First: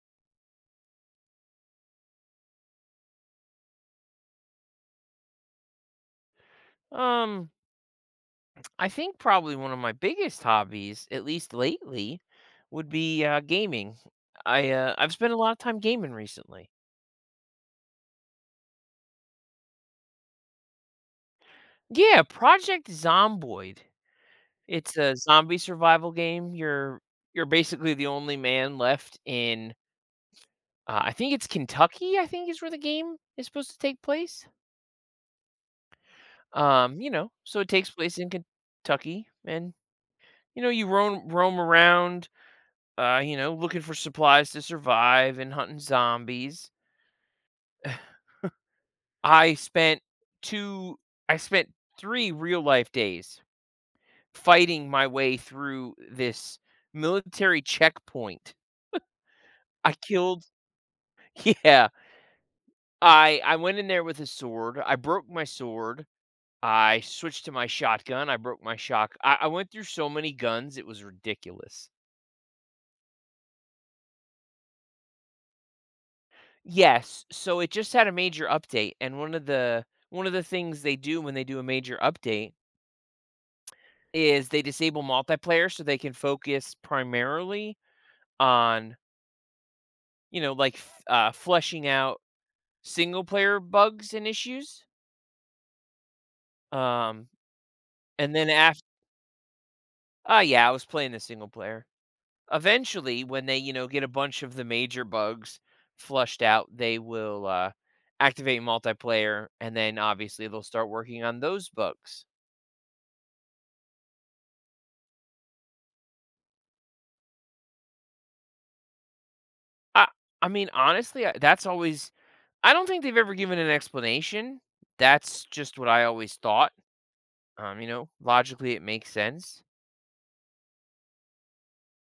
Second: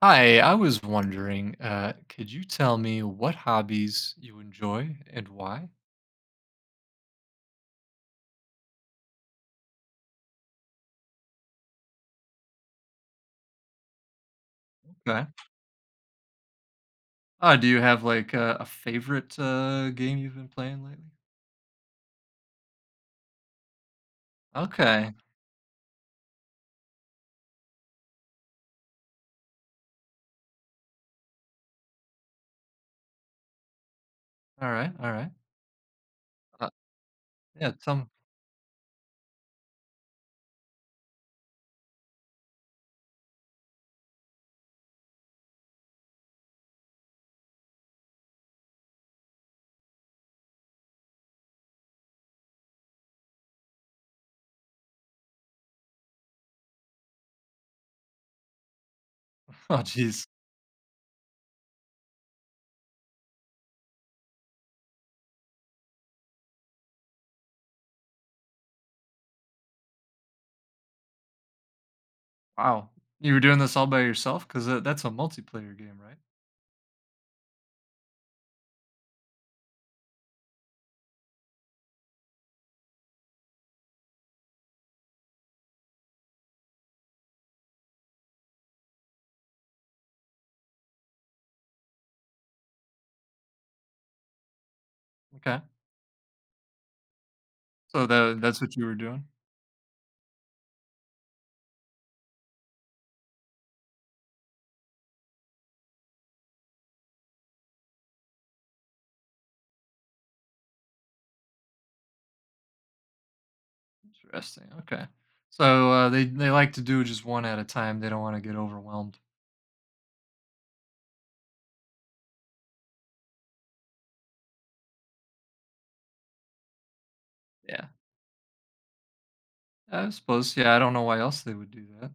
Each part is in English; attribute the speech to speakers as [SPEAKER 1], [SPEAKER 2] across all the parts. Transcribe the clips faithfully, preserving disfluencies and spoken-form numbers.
[SPEAKER 1] Hi, I was wondering, uh, could you tell me what hobbies you enjoy and why?
[SPEAKER 2] Um, I think probably one of my biggest hobbies, at least lately, would be uh, gaming. I uh, I've
[SPEAKER 1] Okay.
[SPEAKER 2] spent a lot of time gaming recently.
[SPEAKER 1] Uh, do you have like uh, a favorite uh, game you've been playing lately?
[SPEAKER 2] Yeah, Project Zomboid. It's
[SPEAKER 1] Okay.
[SPEAKER 2] a zombie survival game. You're you're basically the only man left in. Uh, I think it's Kentucky. I think is where the game is supposed to take place.
[SPEAKER 1] All right. All right. Uh,
[SPEAKER 2] Um, you know, so it
[SPEAKER 1] yeah.
[SPEAKER 2] takes
[SPEAKER 1] Some.
[SPEAKER 2] place in Kentucky, and you know you roam roam around. Uh, you know, looking for supplies to survive and hunting zombies. I spent two I spent three real life days fighting my way through this military checkpoint.
[SPEAKER 1] Oh,
[SPEAKER 2] I
[SPEAKER 1] jeez.
[SPEAKER 2] killed— Yeah, I I went in there with a sword, I broke my sword, I switched to my shotgun, I broke my shock I I went through so many guns, it was ridiculous.
[SPEAKER 1] Wow. You were doing this all by yourself? Because uh, that's a multiplayer game, right?
[SPEAKER 2] Yes, so it just had a major update, and one of the one of the things they do when they do a major update is they disable multiplayer so they can focus primarily on, you know, like, f uh, fleshing out single player bugs and issues.
[SPEAKER 1] Okay.
[SPEAKER 2] Um,
[SPEAKER 1] So
[SPEAKER 2] and
[SPEAKER 1] that
[SPEAKER 2] then
[SPEAKER 1] that's what
[SPEAKER 2] after
[SPEAKER 1] you were doing.
[SPEAKER 2] ah, Yeah, I was playing the single player. Eventually, when they, you know, get a bunch of the major bugs flushed out, they will, uh, activate multiplayer, and then obviously they'll start working on those bugs.
[SPEAKER 1] Interesting. Okay. So uh, they they like to do just one at a time. They don't want to get overwhelmed.
[SPEAKER 2] I I mean, honestly, I That's always— I don't think they've ever given an explanation. That's just what I always thought. Um,
[SPEAKER 1] Yeah.
[SPEAKER 2] you know, logically it makes sense.
[SPEAKER 1] I suppose. Yeah. I don't know why else they would do that.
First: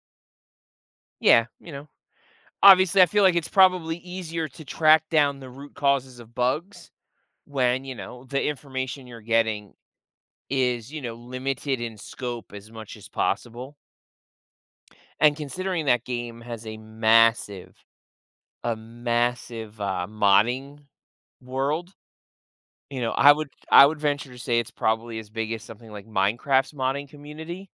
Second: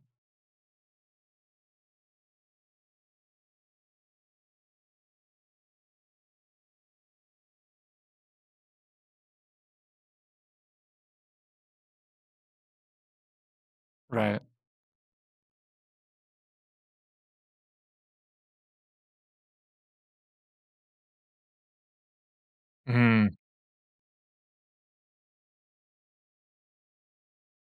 [SPEAKER 2] Yeah, you know. Obviously, I feel like it's probably easier to track down the root causes of bugs when, you know, the information you're getting is, you know, limited in scope as much as possible.
[SPEAKER 1] Right.
[SPEAKER 2] And considering that game has a massive, a massive uh, modding world, you know, I
[SPEAKER 1] Hmm.
[SPEAKER 2] would I would venture to say it's probably as big as something like Minecraft's modding community.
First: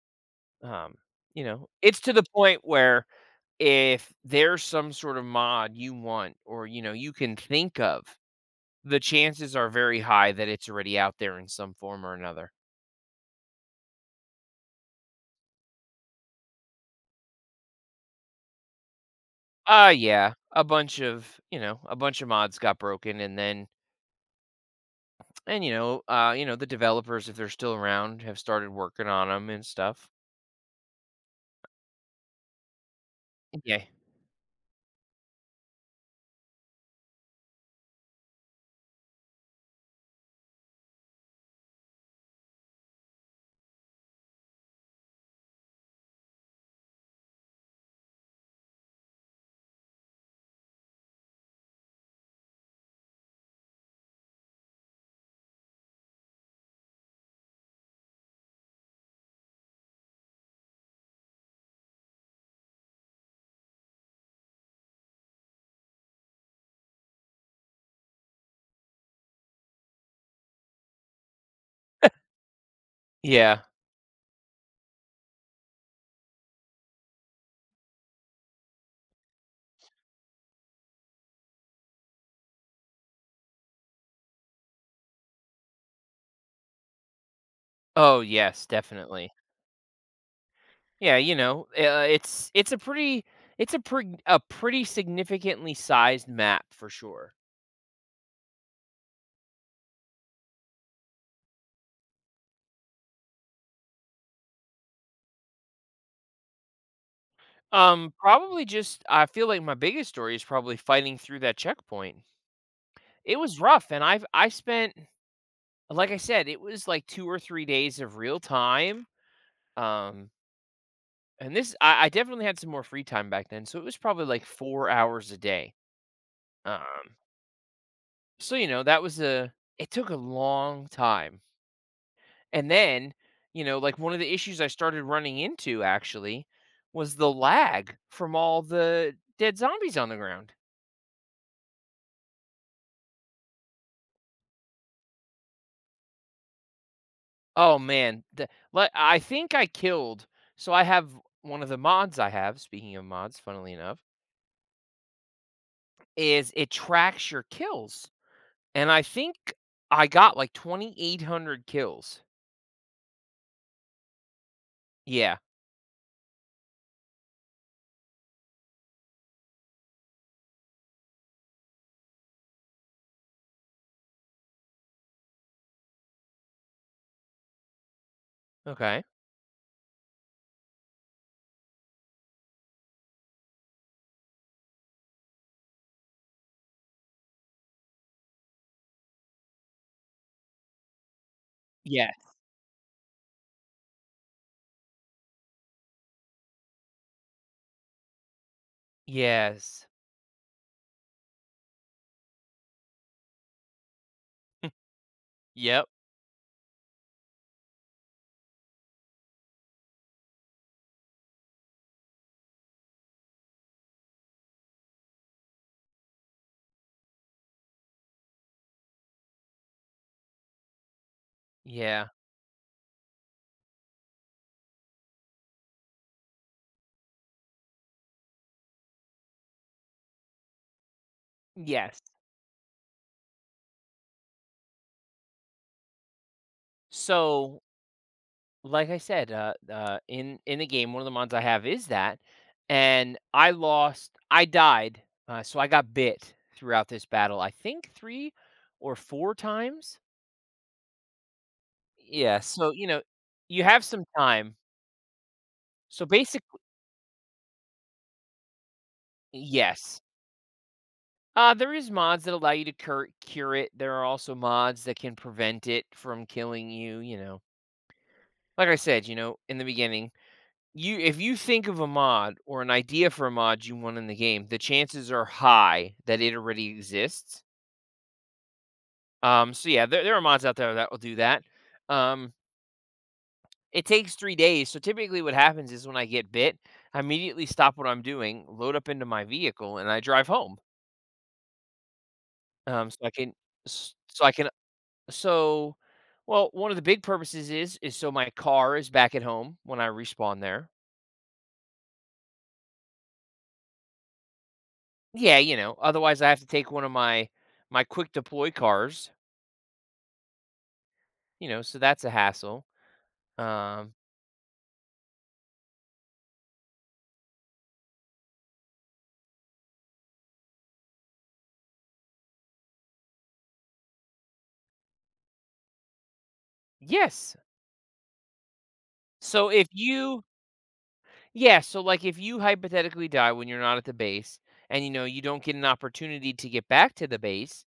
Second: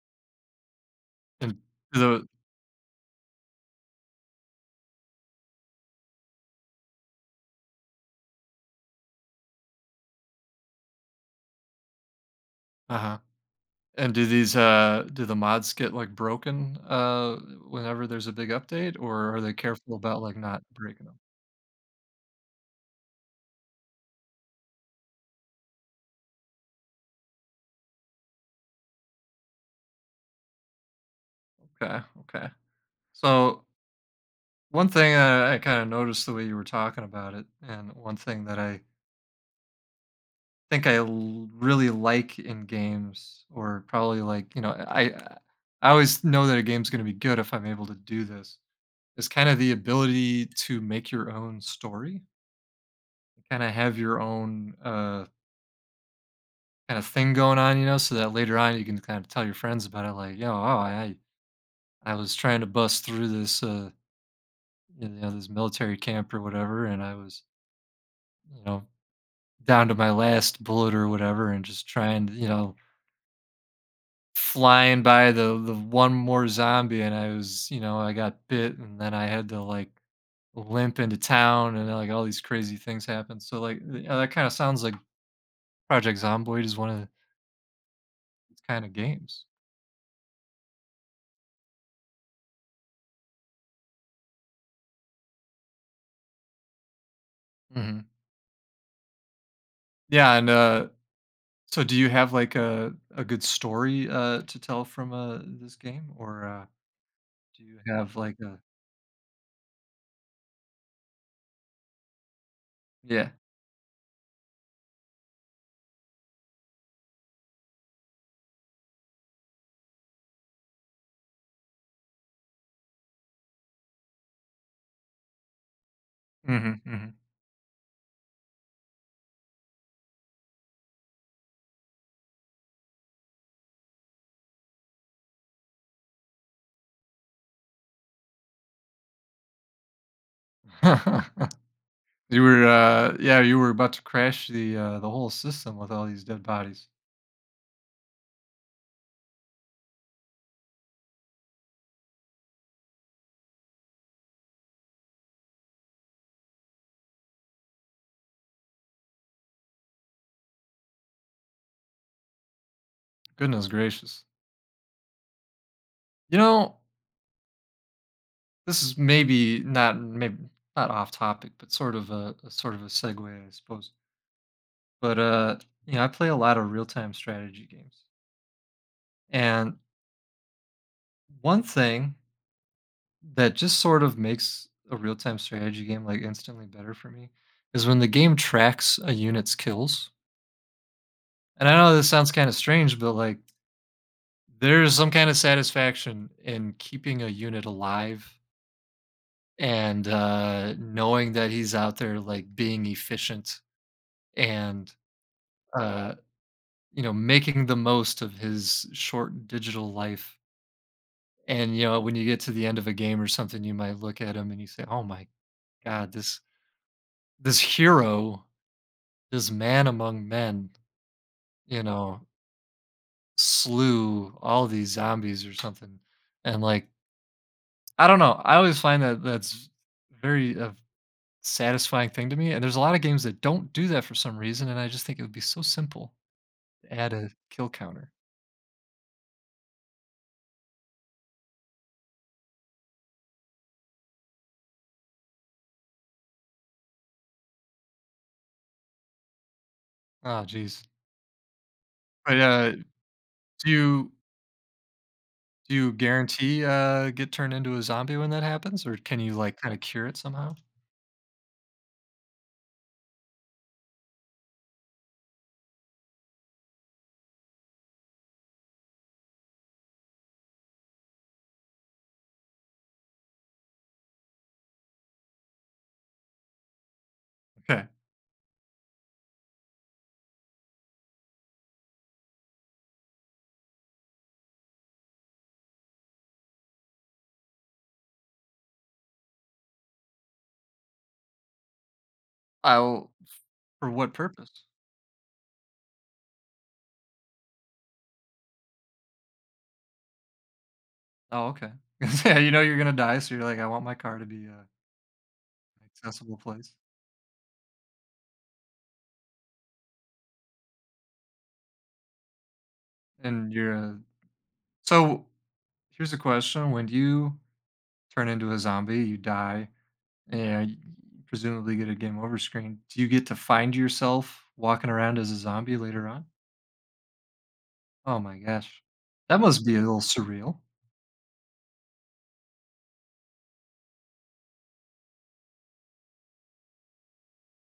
[SPEAKER 2] Um, you
[SPEAKER 1] And
[SPEAKER 2] know,
[SPEAKER 1] do
[SPEAKER 2] it's to the
[SPEAKER 1] the
[SPEAKER 2] point where if there's some sort of mod you want or you know you can think of, the chances are very high that it's already out there in some form or another.
[SPEAKER 1] Uh-huh. And do these, uh do the mods get, like, broken, uh, whenever there's a big update, or are they
[SPEAKER 2] Uh
[SPEAKER 1] careful about,
[SPEAKER 2] yeah,
[SPEAKER 1] like, not
[SPEAKER 2] a bunch
[SPEAKER 1] breaking them?
[SPEAKER 2] of, you know, a bunch of mods got broken, and then, and you know, uh you know, the developers, if they're still around, have started working on them and stuff.
[SPEAKER 1] Okay, okay. So,
[SPEAKER 2] Yeah.
[SPEAKER 1] one thing I I kinda noticed the way you were talking about it, and one thing that I think I l really like in games, or probably, like, you know, I I always know that a game's gonna be good if I'm able to do this, is kinda the ability to make your own story, kinda have your own, uh kind of thing going on, you know, so that later on you can kind of tell your friends about it, like, yo, oh, I I was trying to bust through this, uh, you know, this military camp or whatever, and I was, you know, down to my last bullet or whatever, and just trying to, you know,
[SPEAKER 2] Yeah.
[SPEAKER 1] flying by the the one more zombie, and I was, you know, I got bit, and then I had to like limp into town, and like all these crazy things happened. So like, you know, that kind of sounds like Project Zomboid is one of
[SPEAKER 2] Oh,
[SPEAKER 1] these
[SPEAKER 2] yes,
[SPEAKER 1] kind of
[SPEAKER 2] definitely.
[SPEAKER 1] games.
[SPEAKER 2] Yeah, you know, uh, it's it's a pretty it's a pretty a pretty significantly sized map for sure.
[SPEAKER 1] Hmm. Yeah, and uh, so, do you have like a a good story uh, to tell from uh, this game, or uh, do you
[SPEAKER 2] Um
[SPEAKER 1] have like a
[SPEAKER 2] probably just— I feel like my biggest story is probably fighting through that checkpoint.
[SPEAKER 1] yeah?
[SPEAKER 2] It was rough and I've I spent— like I said, it was like two or three days of real time. um, and this— I I definitely had some more free time back then, so it was probably like four hours a day.
[SPEAKER 1] Hmm, hmm.
[SPEAKER 2] um, so, you know, that was a— it took a long time, and then, you know, like, one of the issues I started running into actually was the lag from all the dead zombies on the ground.
[SPEAKER 1] You were uh, yeah, you were about to crash the uh, the whole system with all these dead bodies.
[SPEAKER 2] Oh, man, the— li I think I killed— so I have— one of the mods I have, speaking of mods, funnily enough, is it tracks your kills. And I think I got like twenty-eight hundred kills.
[SPEAKER 1] Goodness gracious!
[SPEAKER 2] Yeah.
[SPEAKER 1] You know, this is maybe not maybe not off topic, but sort of a, a sort of a segue, I suppose. But uh, you know, I play a lot of real time strategy games,
[SPEAKER 2] Okay.
[SPEAKER 1] and one thing that just sort of makes a real-time strategy game like instantly better for me is when the game tracks a unit's kills. And I know this
[SPEAKER 2] Yeah.
[SPEAKER 1] sounds kind of strange, but like there's some kind of satisfaction in keeping a unit alive
[SPEAKER 2] Yes.
[SPEAKER 1] and uh, knowing that he's out there like being efficient and
[SPEAKER 2] Yep.
[SPEAKER 1] uh, you know making the most of his short digital life. And you know when you get to the end of a game or something, you might look at him and you say, "Oh my god, this this hero, this man among men, you
[SPEAKER 2] Yeah.
[SPEAKER 1] know, slew all these zombies or something." And like, I don't know. I always find that that's very uh,
[SPEAKER 2] Yes.
[SPEAKER 1] satisfying thing to me. And there's a lot of games that don't do that for some reason. And I just think it would be so simple to add a
[SPEAKER 2] So,
[SPEAKER 1] kill counter.
[SPEAKER 2] like I said, uh, uh, in in the game, one of the mods I have is that, and I lost. I died. Uh, so I got bit throughout this battle, I think three or four times.
[SPEAKER 1] Oh, geez. But
[SPEAKER 2] Yeah.
[SPEAKER 1] uh,
[SPEAKER 2] So you know, you
[SPEAKER 1] do
[SPEAKER 2] have some
[SPEAKER 1] you
[SPEAKER 2] time.
[SPEAKER 1] do you
[SPEAKER 2] So basically,
[SPEAKER 1] guarantee uh, get turned into a zombie when that happens, or can you like kind of
[SPEAKER 2] yes.
[SPEAKER 1] cure it somehow?
[SPEAKER 2] Uh, there is mods that allow you to cur- cure it. There are also mods that can prevent it from killing you. You know, like I said, you know, in the beginning, you— if you think of a mod or an idea for a mod you want in the game, the chances are high that it already exists.
[SPEAKER 1] Okay.
[SPEAKER 2] Um, so yeah, there, there are mods out there that will do that. Um, it takes three days. So typically, what happens is when I get bit, I immediately stop what I'm doing, load up into my vehicle, and I drive home. Um, so
[SPEAKER 1] I'll
[SPEAKER 2] I can—
[SPEAKER 1] For
[SPEAKER 2] s-
[SPEAKER 1] what
[SPEAKER 2] so I can—
[SPEAKER 1] purpose?
[SPEAKER 2] so, well, one of the big purposes is is so my car is back at home when I respawn there.
[SPEAKER 1] Oh, okay. Yeah, you know you're gonna die, so you're like, I want my car to be uh,
[SPEAKER 2] Yeah, you know, otherwise I
[SPEAKER 1] accessible
[SPEAKER 2] have to take
[SPEAKER 1] place.
[SPEAKER 2] one of my my quick deploy cars, you know, so that's a hassle.
[SPEAKER 1] And you're
[SPEAKER 2] Um,
[SPEAKER 1] a So here's a question. When you turn into a zombie, you die, and you presumably get a game over screen. Do you get to find yourself walking around as a zombie later on?
[SPEAKER 2] yes.
[SPEAKER 1] Oh my gosh. That
[SPEAKER 2] So
[SPEAKER 1] must
[SPEAKER 2] if
[SPEAKER 1] be a little
[SPEAKER 2] you—
[SPEAKER 1] surreal.
[SPEAKER 2] yeah, so like if you hypothetically die when you're not at the base, and you know you don't get an opportunity to get back to the base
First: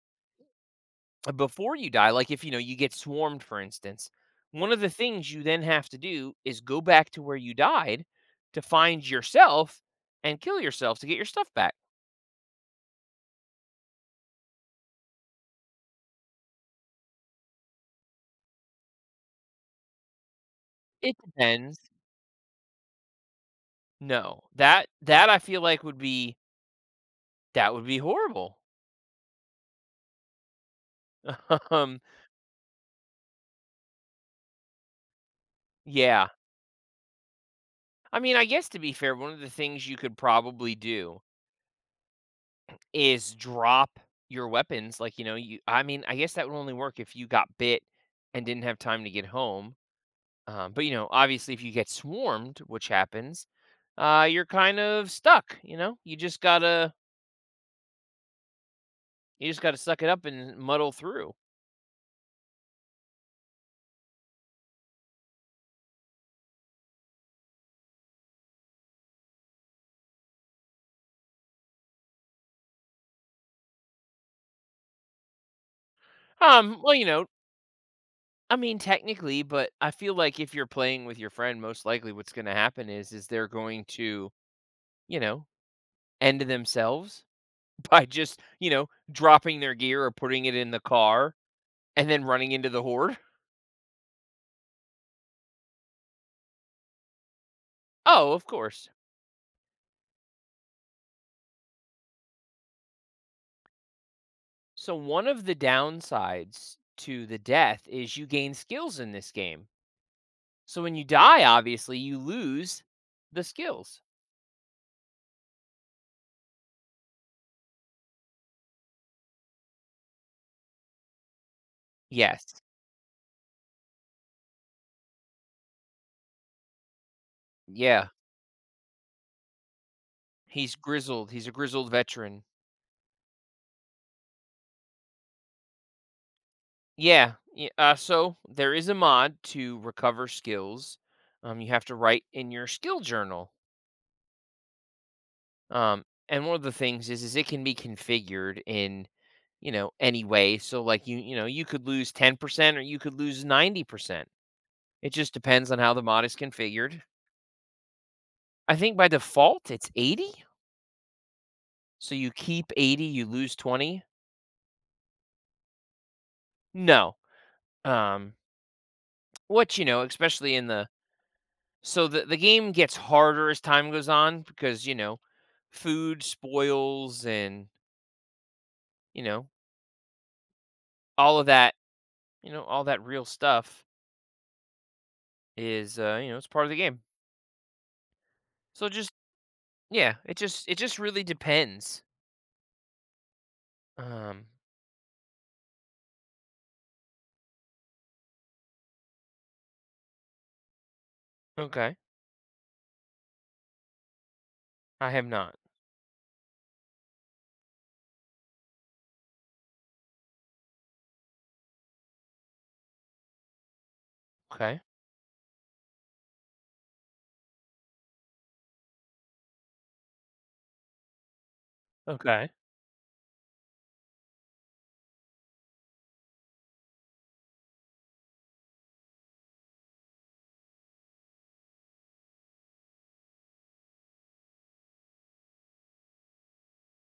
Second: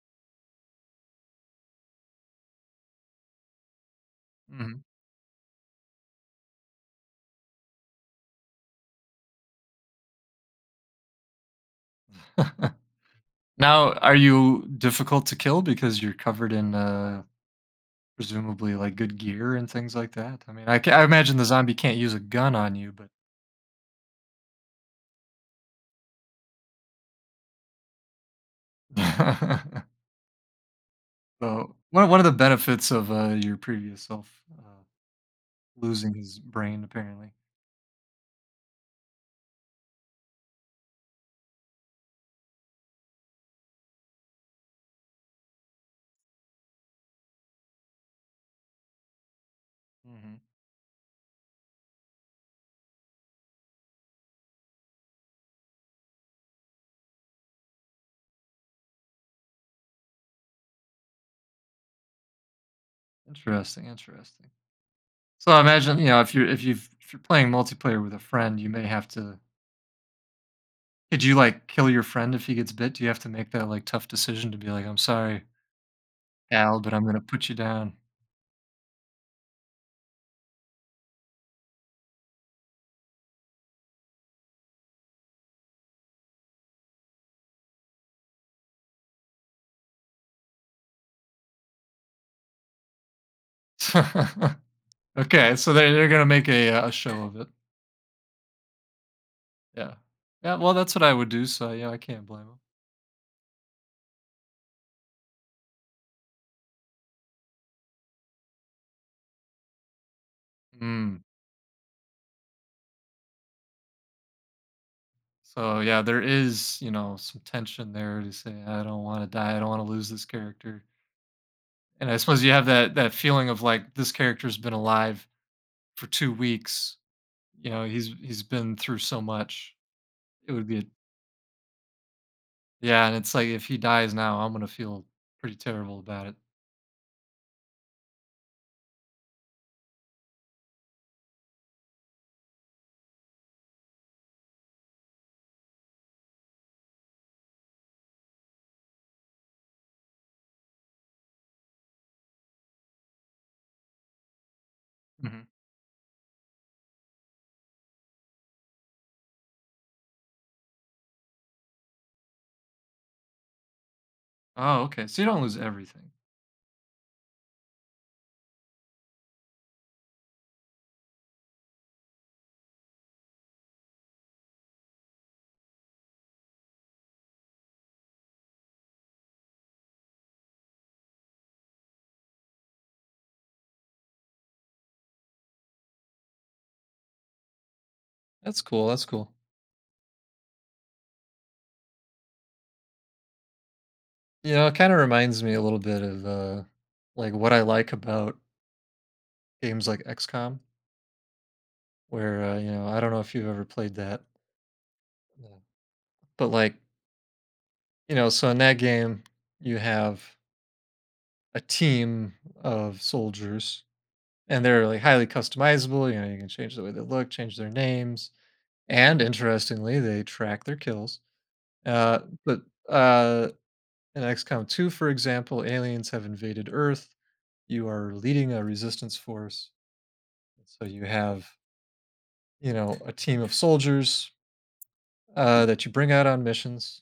[SPEAKER 2] before you die, like if you know you get swarmed, for instance, one of
[SPEAKER 1] Mhm.
[SPEAKER 2] the things you then have to do is go back to where you died to find yourself and kill yourself to get your stuff back.
[SPEAKER 1] Now, are you difficult to kill because you're covered in, uh, presumably, like, good gear and things like that? I mean, I ca I
[SPEAKER 2] It
[SPEAKER 1] imagine the zombie
[SPEAKER 2] depends.
[SPEAKER 1] can't use a gun on you,
[SPEAKER 2] No, that that I feel like would be— that would be horrible.
[SPEAKER 1] but so,
[SPEAKER 2] um,
[SPEAKER 1] one one of the benefits of, uh, your previous self, uh, losing
[SPEAKER 2] yeah.
[SPEAKER 1] his brain apparently.
[SPEAKER 2] I mean, I guess to be fair, one of the things you could probably do is drop your weapons. Like you know, you— I mean, I guess that would only work if you got bit and didn't have time to get home.
[SPEAKER 1] Mhm.
[SPEAKER 2] Um, but you know, obviously, if you get swarmed, which happens, uh, you're kind of stuck. You know, you just gotta you just gotta suck it up and muddle through.
[SPEAKER 1] Interesting, interesting. So, I imagine, you know, if you're if you've if you're playing multiplayer with a friend, you may have to could you, like, kill your friend if he gets bit? Do you have to make that, like, tough decision to be like, "I'm sorry, Al,
[SPEAKER 2] Um,
[SPEAKER 1] but
[SPEAKER 2] well,
[SPEAKER 1] I'm
[SPEAKER 2] you
[SPEAKER 1] gonna
[SPEAKER 2] know,
[SPEAKER 1] put you down."
[SPEAKER 2] I mean, technically, but I feel like if you're playing with your friend, most likely what's gonna happen is is they're going to, you know, end themselves by just you know dropping their gear or putting it in the car and then running into the horde.
[SPEAKER 1] Okay, so they're they're gonna make a, uh, a show of it.
[SPEAKER 2] Oh, of course.
[SPEAKER 1] Yeah. Yeah, well, that's what I would do, so, yeah, I can't blame
[SPEAKER 2] So one of the downsides to the death is you gain skills in this game. So when you
[SPEAKER 1] 'em. Mm.
[SPEAKER 2] die, obviously, you lose the skills.
[SPEAKER 1] So yeah, there is, you know, some tension there to say, I don't want to die, I don't want to lose this character. And I suppose you
[SPEAKER 2] Yes.
[SPEAKER 1] have that that feeling of like this character's been alive for two weeks. You know, he's
[SPEAKER 2] Yeah.
[SPEAKER 1] he's been through so much. It would
[SPEAKER 2] He's
[SPEAKER 1] be a,
[SPEAKER 2] grizzled. He's a grizzled veteran.
[SPEAKER 1] yeah, and it's like if he dies now, I'm gonna feel pretty terrible about it.
[SPEAKER 2] Yeah, yeah. Uh, so there is a mod to recover skills. Um, you have to write in your skill journal. Um, and one of the things is, is it can be configured in, you know, any way. So like you— you know, you could lose ten percent or you could lose ninety percent. It just
[SPEAKER 1] Hmm.
[SPEAKER 2] depends on how the mod is configured. I think by default it's eighty. So you keep eighty, you lose twenty.
[SPEAKER 1] Oh, okay. So you don't lose everything.
[SPEAKER 2] No. Um, which, you know, especially in the— so the the game gets harder as time goes on because, you know, food spoils and, you know, all of that, you know, all that real stuff is, uh, you know, it's part of the game.
[SPEAKER 1] That's cool.
[SPEAKER 2] So
[SPEAKER 1] That's
[SPEAKER 2] just—
[SPEAKER 1] cool.
[SPEAKER 2] yeah, it just— it just really depends. Um,
[SPEAKER 1] You know, it kind of reminds me a little bit of uh like what I like about games like XCOM,
[SPEAKER 2] okay.
[SPEAKER 1] where uh, you know, I don't know if you've ever played that.
[SPEAKER 2] I have not.
[SPEAKER 1] But like, you know, so in that game, you have a team of soldiers and
[SPEAKER 2] Okay.
[SPEAKER 1] they're like highly customizable. You know, you can change the way they look, change their names. And interestingly, they track their kills. Uh,
[SPEAKER 2] Okay.
[SPEAKER 1] but uh, in XCOM two, for example, aliens have invaded Earth. You are leading a resistance force. So you have, you know, a team of soldiers uh, that you bring out on missions.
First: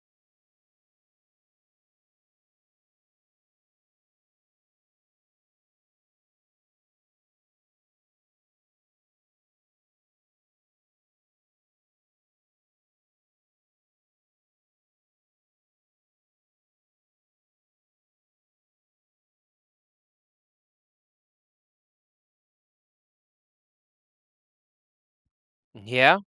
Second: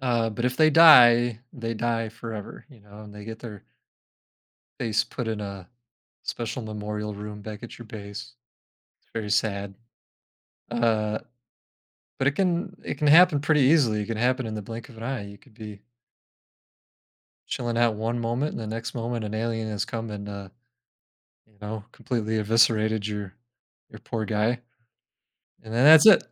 [SPEAKER 1] Uh, but if they die, they die forever, you know, and they get their base put in a special memorial room back at your base. It's very sad. Uh, but it can, it can happen pretty easily. It can happen in the blink of an eye. You could be chilling out one moment, and the next moment, an alien has come and uh, you know completely eviscerated your your poor guy, and then that's
[SPEAKER 2] Yeah.
[SPEAKER 1] it.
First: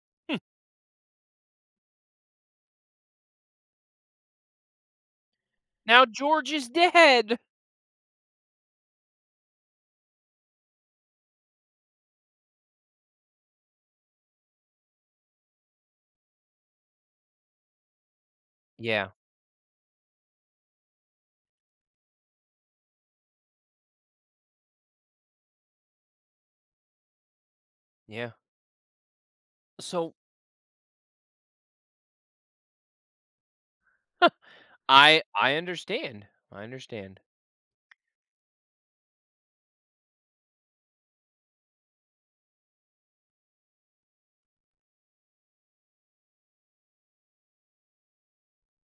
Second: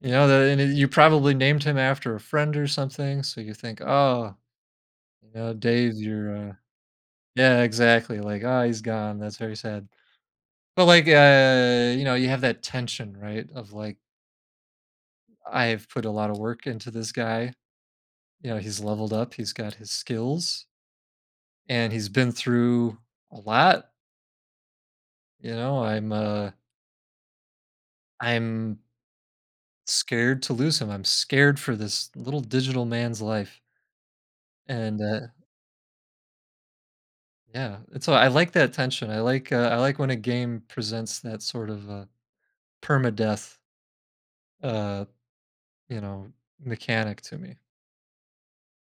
[SPEAKER 1] You know,
[SPEAKER 2] Hmm.
[SPEAKER 1] the, and it- you probably named him after a friend or something, so you think, oh, you know, Dave,
[SPEAKER 2] Now
[SPEAKER 1] you're
[SPEAKER 2] George
[SPEAKER 1] uh,
[SPEAKER 2] is dead.
[SPEAKER 1] yeah, exactly. Like, ah, he's gone. That's very sad. But like, uh, you know, you have that tension, right? Of like I've put a lot of work into this guy. You know, he's
[SPEAKER 2] Yeah.
[SPEAKER 1] leveled up, he's got his skills, and he's been through a lot. You know, I'm uh
[SPEAKER 2] Yeah.
[SPEAKER 1] I'm
[SPEAKER 2] So
[SPEAKER 1] scared to lose him. I'm scared for this little digital man's life. And uh
[SPEAKER 2] I I understand. I understand.
[SPEAKER 1] yeah, and so I like that tension. I like uh, I like when a game presents that sort of uh permadeath uh, you know, mechanic to me.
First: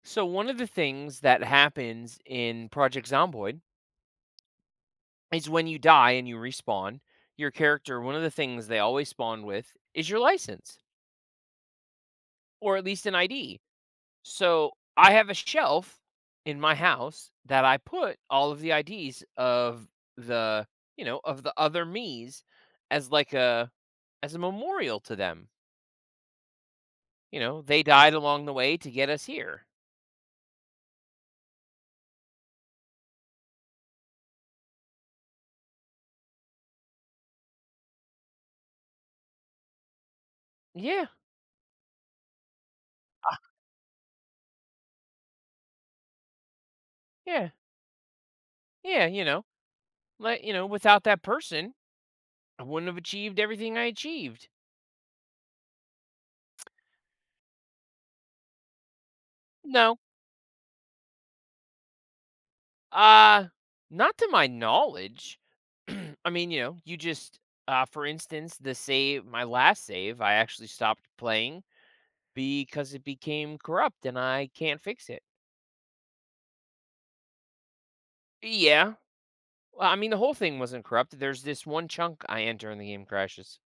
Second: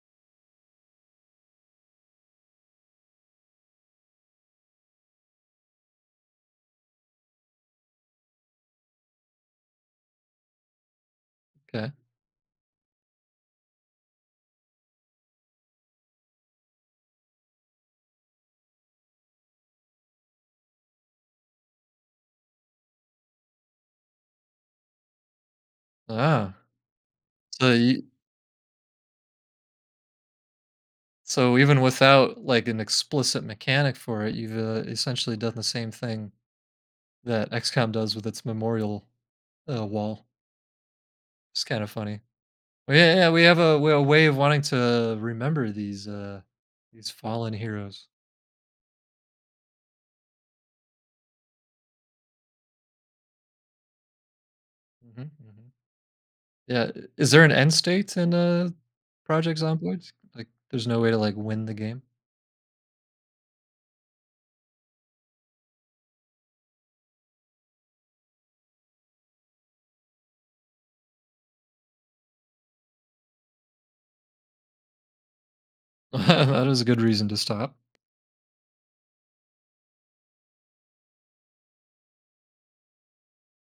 [SPEAKER 2] So one of the things that happens in Project Zomboid is when you die and you respawn, your character, one of the things they always spawn with is your license
[SPEAKER 1] Okay.
[SPEAKER 2] or at least an I D. So I have a shelf in my house that I put all of the I Ds of the, you know, of the other me's as like a— as a memorial to them.
[SPEAKER 1] Ah.
[SPEAKER 2] You know,
[SPEAKER 1] So
[SPEAKER 2] they
[SPEAKER 1] you,
[SPEAKER 2] died along the way to get us here.
[SPEAKER 1] So even without like an explicit mechanic for it, you've uh, essentially done the same thing that XCOM does with its memorial uh, wall.
[SPEAKER 2] Yeah.
[SPEAKER 1] It's kind of funny. Well, yeah, yeah, we have a we have a way of wanting to remember these uh these
[SPEAKER 2] Yeah.
[SPEAKER 1] fallen heroes.
[SPEAKER 2] Yeah, you know. Like, you know, without that person, I wouldn't have achieved everything I achieved.
[SPEAKER 1] Hmm, hmm. Yeah, i- is there an end state in uh Project
[SPEAKER 2] No.
[SPEAKER 1] Zomboid? Like, there's no way to like win the game.
[SPEAKER 2] Uh, not to my knowledge. I mean, you know, you just— uh for instance, the save— my last save, I actually stopped playing because it became corrupt and I can't fix it.
[SPEAKER 1] That is a good reason to stop.
[SPEAKER 2] Yeah. Well, I mean, the whole thing wasn't corrupt. There's this one chunk I enter and the game crashes.